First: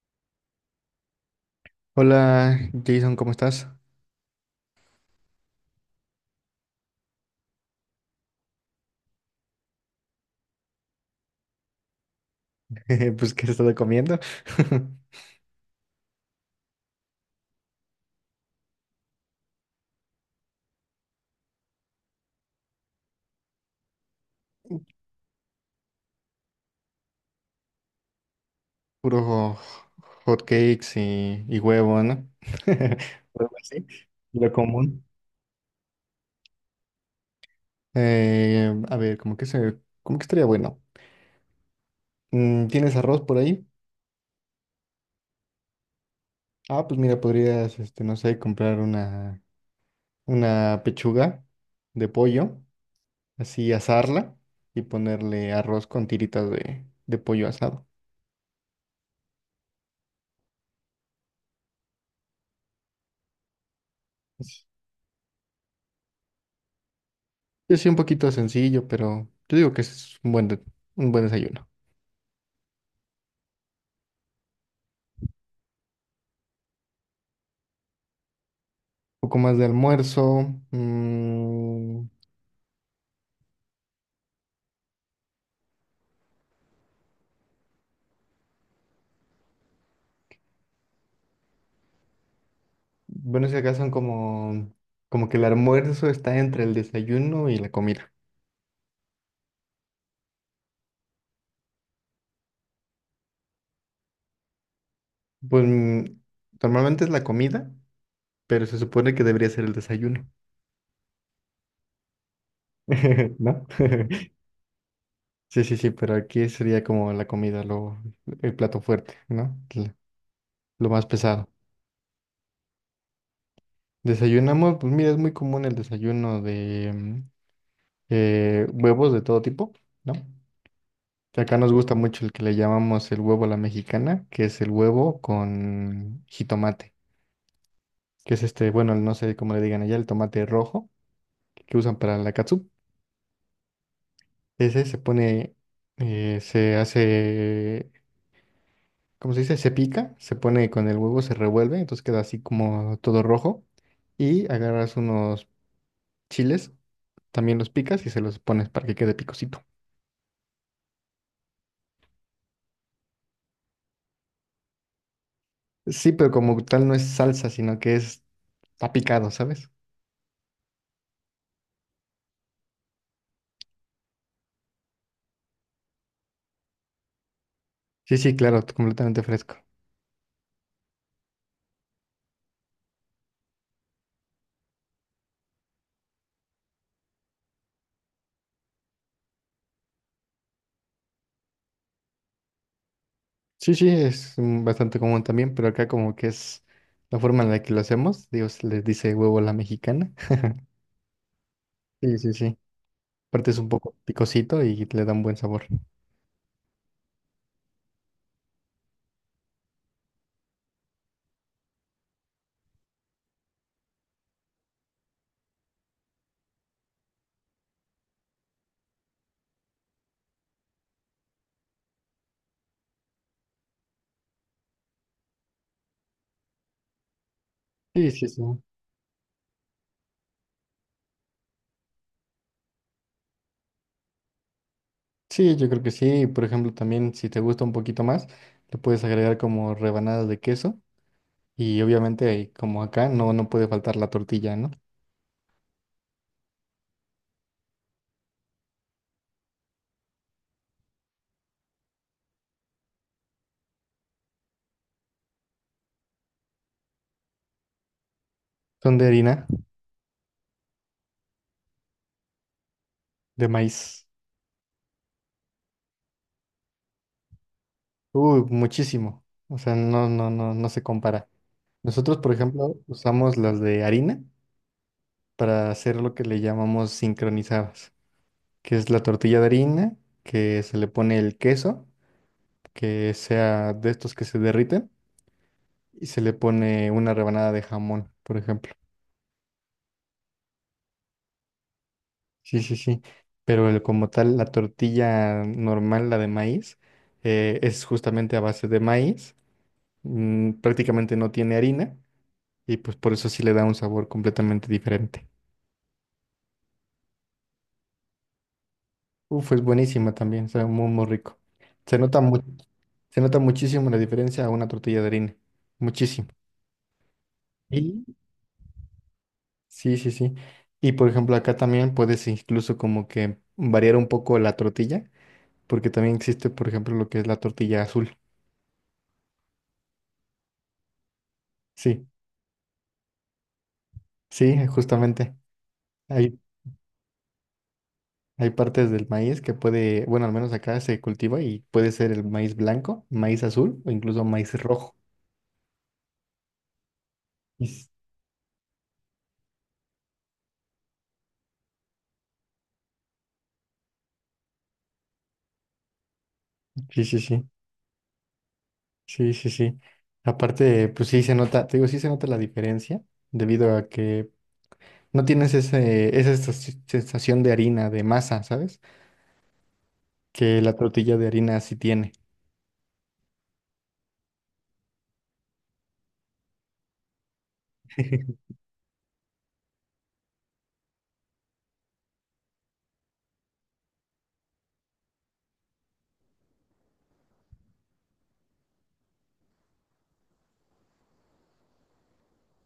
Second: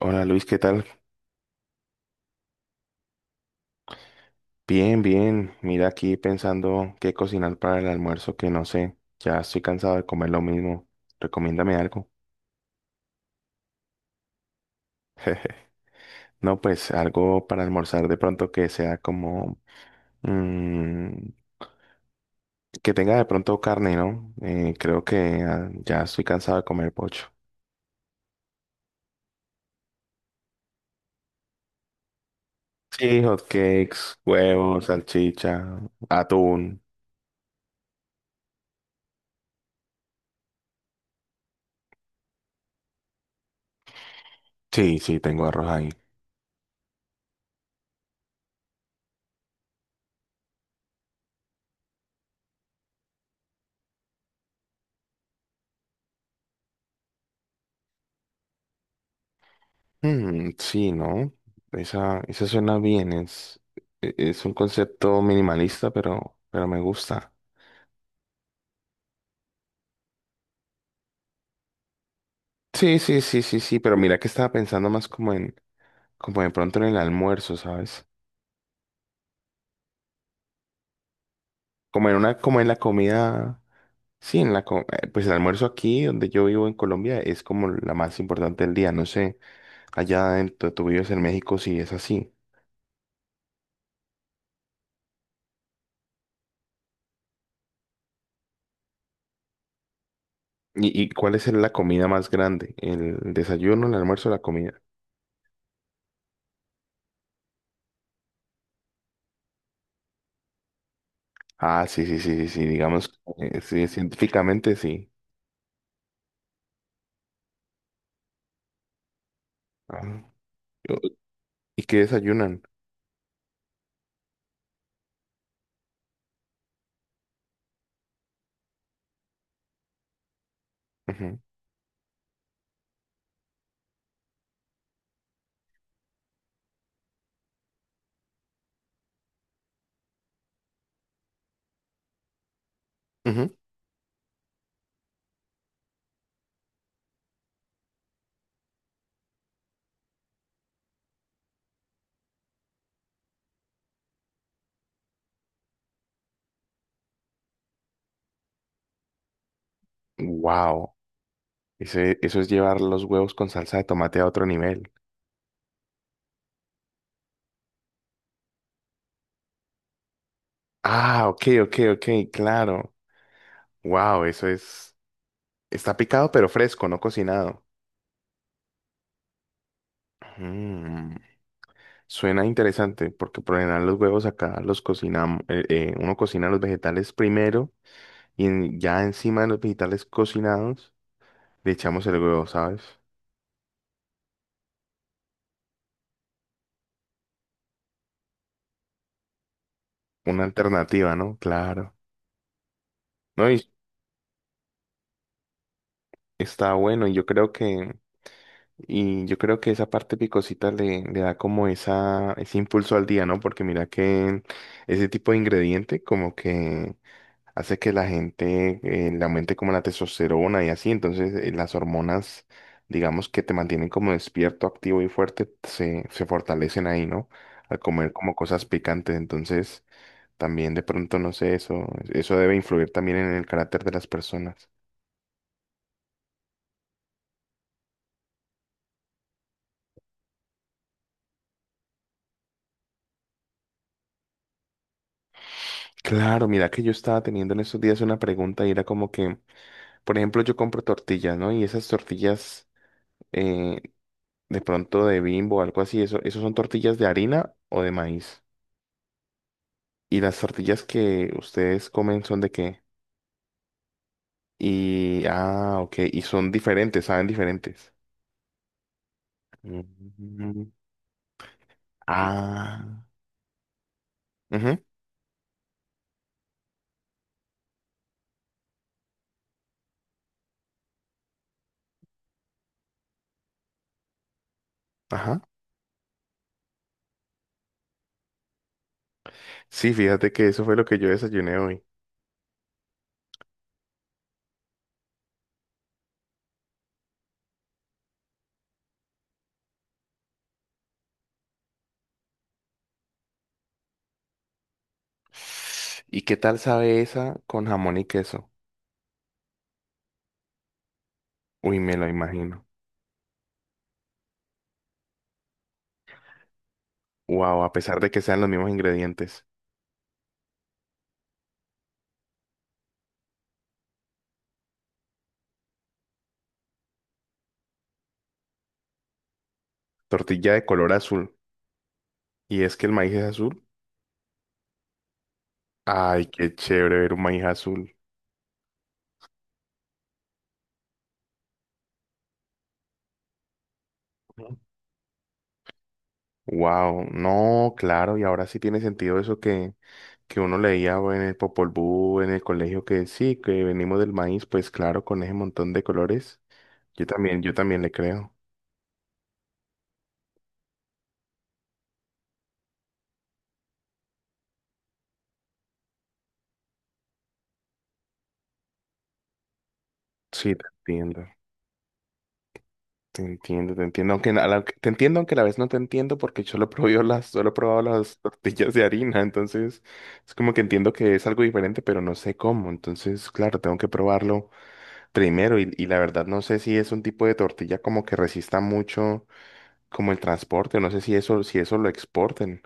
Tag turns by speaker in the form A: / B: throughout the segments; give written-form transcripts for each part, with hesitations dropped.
A: Hola Luis, ¿qué tal?
B: Hola Jason, ¿cómo estás?
A: Bien, bien. Mira, aquí pensando qué cocinar para el almuerzo, que no sé. Ya estoy cansado de comer lo mismo. Recomiéndame algo.
B: Pues, ¿qué has estado comiendo?
A: No, pues algo para almorzar de pronto que sea como mm, que tenga de pronto carne, ¿no? Creo que ya estoy cansado de comer pocho.
B: Puro hot cakes y huevo, ¿no?
A: Sí,
B: Algo así,
A: hotcakes,
B: lo
A: huevos,
B: común.
A: salchicha, atún.
B: Eh, a ver, ¿cómo que se, ¿cómo que estaría bueno? ¿Tienes arroz por ahí?
A: Sí, sí, tengo arroz ahí.
B: Ah, pues mira, podrías, este, no sé, una pechuga de pollo, así asarla y ponerle arroz con tiritas de pollo asado.
A: Mm, sí, ¿no? Esa suena bien, es, es un concepto minimalista, pero me gusta.
B: Yo sí, un poquito sencillo, pero yo digo que es un buen desayuno.
A: Sí, sí, sí, sí, sí, pero mira que estaba pensando más como en, como de pronto en el almuerzo, ¿sabes?
B: Un poco más de almuerzo.
A: Como en una, como en la comida, sí, en la, pues el almuerzo aquí donde yo vivo en Colombia es como la más importante del día, no sé, allá en tú vives en México, si es así.
B: Bueno, si acá son como, como que el almuerzo está entre el desayuno y la comida.
A: Y cuál es la comida más grande? ¿El desayuno, el almuerzo, la comida?
B: Pues normalmente es la comida, pero se supone que debería ser el desayuno,
A: Ah, sí, sí, sí, sí, sí, digamos,
B: ¿no?
A: sí, científicamente sí.
B: Sí, sí, sí, pero aquí sería como la comida, el plato fuerte, ¿no?
A: Ajá.
B: Lo
A: Yo-
B: más pesado.
A: ¿Y qué desayunan?
B: Desayunamos, pues mira, es muy común el desayuno, huevos de todo tipo, ¿no?
A: Ujú,
B: Que acá nos gusta mucho el que le llamamos el huevo a la mexicana, que es el huevo con jitomate, que es este, bueno, no sé cómo le digan allá, el tomate rojo que usan para la catsup.
A: ujú.
B: Ese se pone, se hace, ¿cómo se dice? Se pica, se pone con el huevo, se revuelve, entonces queda así como todo rojo. Y agarras unos chiles, también los picas y se los pones para que quede picosito.
A: Wow, ese, eso es llevar los huevos con salsa de tomate a otro nivel.
B: Sí, pero como tal no es salsa, sino que es está picado, ¿sabes?
A: Ah, ok, ok, ok, claro. Wow, eso es, está picado pero fresco, no cocinado.
B: Sí, sí, claro, completamente fresco.
A: Mm, suena interesante porque por lo general los huevos acá los cocinamos, uno cocina los vegetales primero y ya encima de los vegetales cocinados le echamos el huevo, ¿sabes?
B: Sí, sí, es bastante común también, pero acá como que es la forma en la que lo hacemos. Dios les dice huevo a la mexicana.
A: Una alternativa, ¿no? Claro.
B: Sí, sí, sí.
A: No,
B: Aparte es un
A: y
B: poco picosito y le da un buen sabor.
A: está bueno, y yo creo que, y yo creo que esa parte picosita le, le da como esa, ese impulso al día, ¿no? Porque mira que ese tipo de ingrediente como que hace que la gente le aumente como la testosterona y así, entonces las hormonas, digamos, que te mantienen como despierto, activo y fuerte, se fortalecen ahí, ¿no?, al
B: Sí,
A: comer
B: sí,
A: como
B: sí.
A: cosas picantes, entonces... También de pronto, no sé, eso debe influir también en el carácter de las personas.
B: Sí, yo creo que sí. Por ejemplo, también si te gusta un poquito más, le puedes agregar como rebanadas de queso. Y obviamente, como acá, no puede faltar la tortilla, ¿no?
A: Claro, mira que yo estaba teniendo en estos días una pregunta, y era como que, por ejemplo, yo compro tortillas, ¿no? Y esas tortillas eh, de pronto de Bimbo o algo así, eso, ¿eso son tortillas de harina o de maíz?
B: Son de harina,
A: Y las tortillas que ustedes comen, ¿son de qué?
B: de maíz.
A: Y, ah, ok, y son diferentes, saben diferentes.
B: Uy, muchísimo. O sea, no, no, no, no
A: Mm,
B: se compara. Nosotros, por ejemplo,
A: ah,
B: usamos las de harina
A: ujú,
B: para hacer lo que le llamamos sincronizadas, que es la tortilla de harina, que se le pone el queso, que sea de estos que se derriten,
A: ajá.
B: y se le pone una rebanada de jamón, por ejemplo.
A: Sí, fíjate que eso fue lo que yo desayuné hoy.
B: Sí, sí, sí. Como tal, la tortilla normal, la de maíz, es justamente a base de maíz, prácticamente no tiene harina, y pues por eso sí le da un sabor completamente diferente.
A: ¿Y qué tal sabe esa con jamón y queso?
B: Uf, es buenísima también, sabe muy, muy rico.
A: Uy, me
B: Se
A: lo
B: nota mu-
A: imagino.
B: Se nota muchísimo la diferencia a una tortilla de harina. Muchísimo.
A: Wow, a pesar
B: Y
A: de que sean los mismos ingredientes.
B: sí, sí, sí. Y por ejemplo, acá también puedes incluso como que variar un poco la tortilla, porque también existe, por ejemplo, lo que es la tortilla azul.
A: Tortilla de color azul.
B: Sí,
A: ¿Y es que el maíz es azul?
B: sí, justamente.
A: Ay,
B: Hay,
A: qué chévere ver un maíz azul.
B: hay partes del maíz que puede, bueno, al menos acá se cultiva y puede ser el maíz blanco, maíz azul o incluso maíz rojo.
A: Wow,
B: Y
A: no,
B: s-
A: claro, y ahora sí tiene sentido eso que uno leía en el Popol Vuh, en el colegio, que sí, que venimos del maíz, pues claro, con ese montón de colores.
B: Sí, sí, sí.
A: Yo también le creo.
B: Sí, sí, sí. Aparte, pues sí se nota, te digo, sí se nota la diferencia debido a que no tienes esa sensación de harina, de masa, ¿sabes?
A: Sí,
B: Que
A: te
B: la tortilla
A: entiendo.
B: de harina sí tiene.
A: Te entiendo, te entiendo, aunque te entiendo, aunque a la vez no te entiendo porque yo lo he probado las, solo he probado las tortillas de harina, entonces es como que entiendo que es algo diferente, pero no sé cómo, entonces claro, tengo que probarlo primero y la verdad no sé si es un tipo de tortilla como que resista mucho como el transporte, no sé si eso, si eso lo exporten.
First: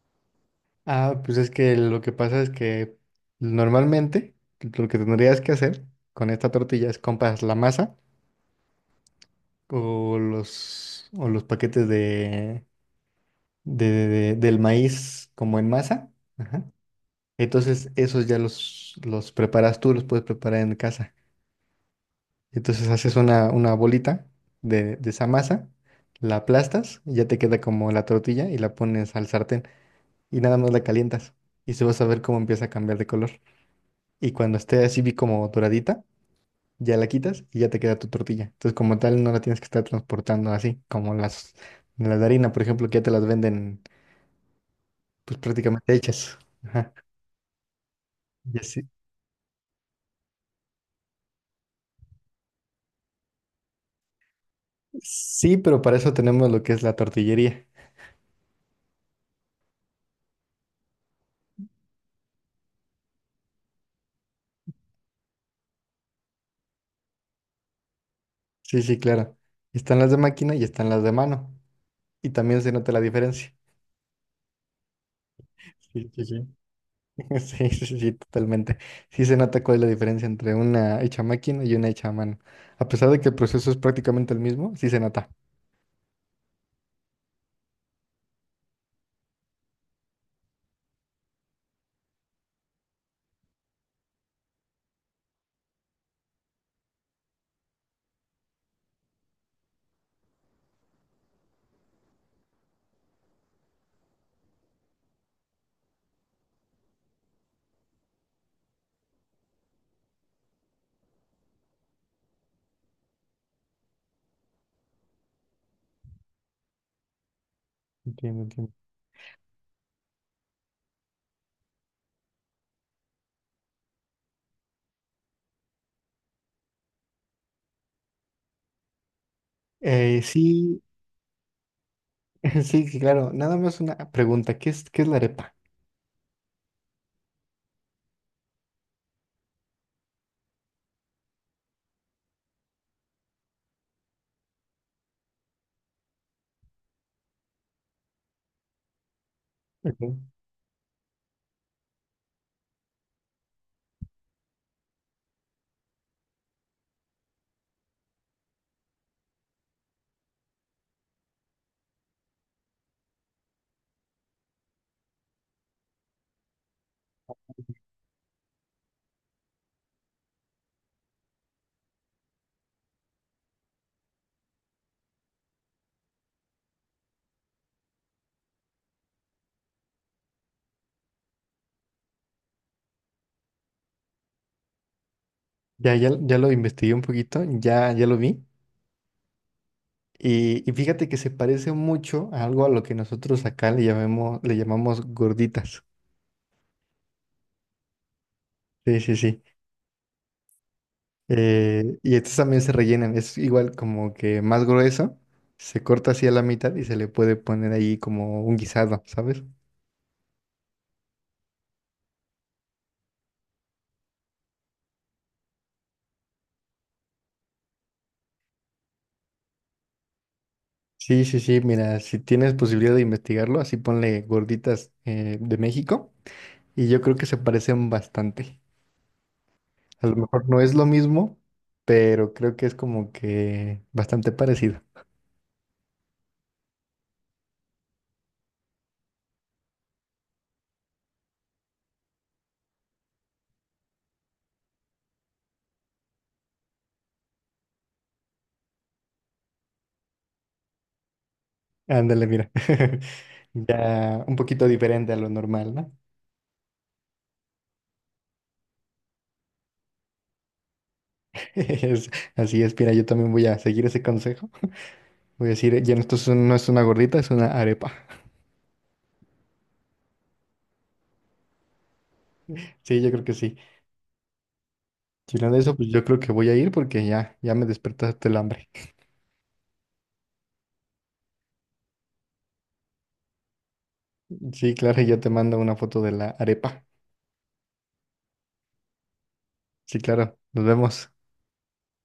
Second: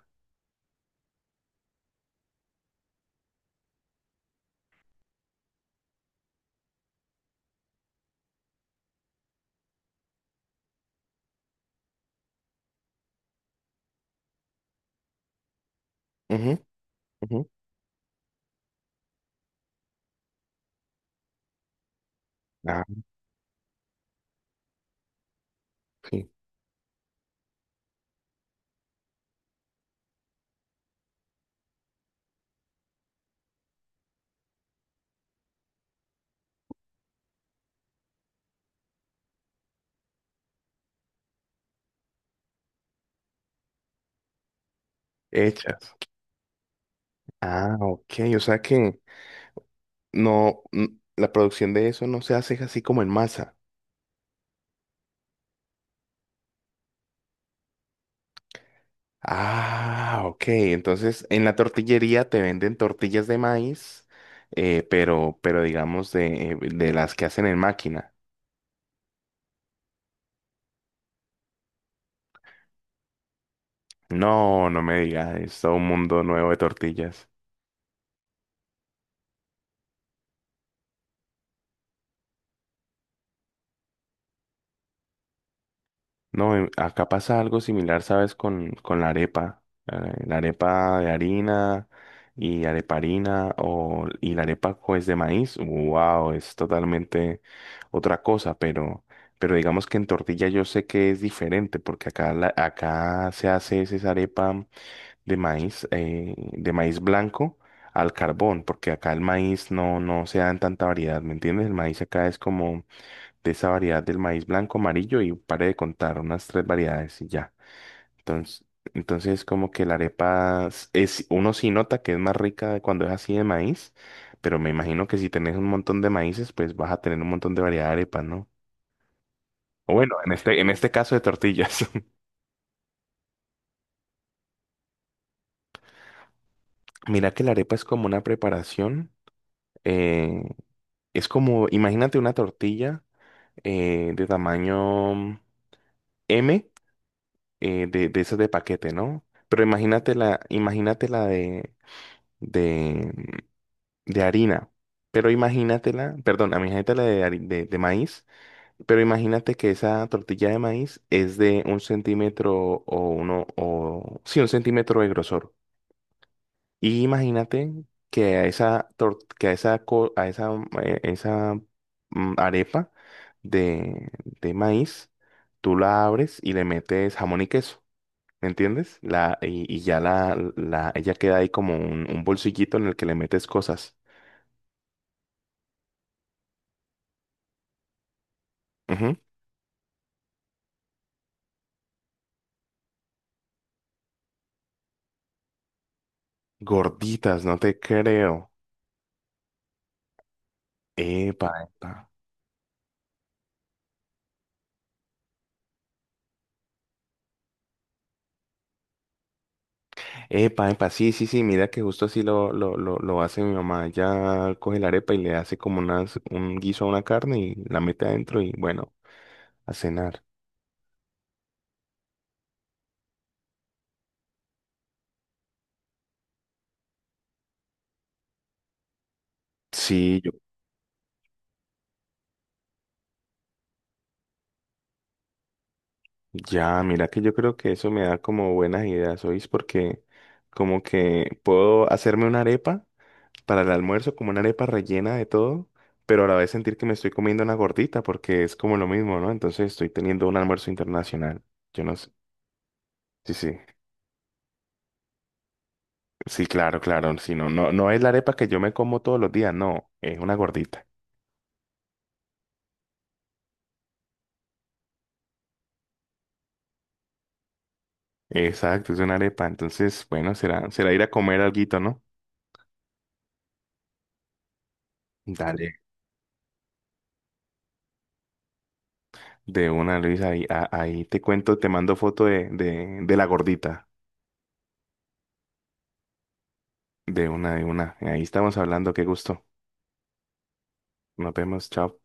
B: Ah, pues es que lo que pasa es que normalmente lo que tendrías que hacer con esta tortilla es compras la masa o los paquetes del maíz como en masa.
A: Ujú,
B: Ajá.
A: ujú.
B: Entonces esos ya los preparas tú, los puedes preparar en casa.
A: Ah,
B: Entonces haces una bolita de esa masa,
A: sí.
B: la aplastas y ya te queda como la tortilla y la pones al sartén y nada más la calientas y se vas a ver cómo empieza a cambiar de color. Y cuando esté así vi como doradita, ya la quitas y ya te queda tu tortilla. Entonces como tal no la tienes que estar transportando así como las de harina, por ejemplo, que ya te las venden pues
A: Hechas.
B: prácticamente hechas. Ajá.
A: Ah, ok, o
B: Y
A: sea
B: así-
A: que no, la producción de eso no se hace así como en masa.
B: Sí, pero para eso tenemos lo que es la tortillería.
A: Ah, ok. Entonces, en la tortillería te venden tortillas de maíz, pero digamos de las que hacen en máquina.
B: Sí, sí, claro. Están las de máquina y están las de mano. Y también se nota la diferencia.
A: No, no me digas, es todo un
B: Sí,
A: mundo
B: sí, sí.
A: nuevo de tortillas.
B: Sí, sí, sí, totalmente. Sí se nota cuál es la diferencia entre una hecha a máquina y una hecha a mano. A pesar de que el proceso es prácticamente el mismo, sí se nota.
A: No, acá pasa algo similar, ¿sabes? Con la arepa. eh, La arepa de harina y areparina o, y la arepa pues de maíz. Wow, es totalmente otra cosa, pero digamos que en tortilla yo sé que es diferente porque acá, acá se hace es esa arepa de maíz blanco al carbón, porque acá el maíz no, no se da en tanta variedad, ¿me entiendes? El maíz acá es como de esa variedad del maíz blanco, amarillo, y pare de contar unas tres variedades y ya.
B: Entiendo,
A: Entonces,
B: entiendo.
A: entonces como que la arepa es, uno sí nota que es más rica cuando es así de maíz, pero me imagino que si tenés un montón de maíces, pues vas a tener un montón de variedad de arepas, ¿no? O bueno, en
B: Sí,
A: este caso, de tortillas.
B: sí, sí, claro. Nada más una pregunta. ¿Qué es la arepa?
A: Mira que la arepa es como una preparación, eh, es como, imagínate una tortilla de tamaño M, de esas de paquete, ¿no? Pero
B: Ok.
A: imagínate la de, de harina. Pero imagínatela, perdón, imagínatela de, de maíz, pero imagínate que esa tortilla de maíz es de un centímetro o uno, o sí, un centímetro de grosor. Y imagínate que a esa, que a esa, a esa, esa arepa de, de maíz, tú la abres y le metes jamón y queso. ¿Me entiendes? La, y ya la, ella queda ahí como un bolsillito en el que le metes cosas.
B: Ya, ya, ya lo investigué un poquito, ya, ya lo vi.
A: Ujú.
B: Y fíjate que se parece mucho a algo a lo que nosotros acá le llamemos, le llamamos gorditas.
A: Gorditas, no te creo.
B: Sí, sí, sí.
A: Epa, epa.
B: Y estos también se rellenan, es igual como que más grueso, se corta así a la mitad y se le puede poner ahí como un guisado, ¿sabes?
A: Epa, epa, sí, sí, sí, mira que justo así lo hace mi mamá. Ella coge la arepa y le hace como unas, un guiso a una carne y la mete adentro y bueno, a cenar.
B: Sí, sí, sí, mira, si tienes posibilidad de investigarlo, así ponle gorditas de México y yo creo que se parecen bastante. A lo
A: Sí, yo,
B: mejor no es lo mismo, pero creo que es como que bastante parecido.
A: ya, mira que yo creo que eso me da como buenas ideas, ¿oís? Porque como que puedo hacerme una arepa para el almuerzo, como una arepa rellena de todo, pero a la vez sentir que me estoy comiendo una gordita porque es como lo mismo, ¿no? Entonces estoy teniendo un almuerzo internacional. Yo no sé.
B: Ándale, mira,
A: Sí, sí.
B: ya un poquito diferente a lo normal, ¿no?
A: Sí, claro, claro. Sí, no, no, no es la arepa que yo me como todos los días, no, es una gordita.
B: Es- Así es, mira, yo también voy a seguir ese consejo. Voy a decir, ya no, no es una gordita, es una arepa.
A: Exacto, es una arepa. Entonces, bueno, será, será ir a comer alguito, ¿no?
B: Sí, yo creo que sí. Si hablando de eso,
A: Dale.
B: pues yo creo que voy a ir porque ya, ya me despertaste el hambre.
A: De una, Luis, ahí, ahí te cuento, te mando foto de la gordita.
B: Sí, claro, ya te mando una foto de la arepa.
A: De una, de una. Ahí estamos hablando, qué gusto.
B: Sí, claro, nos vemos.
A: Nos vemos, chao.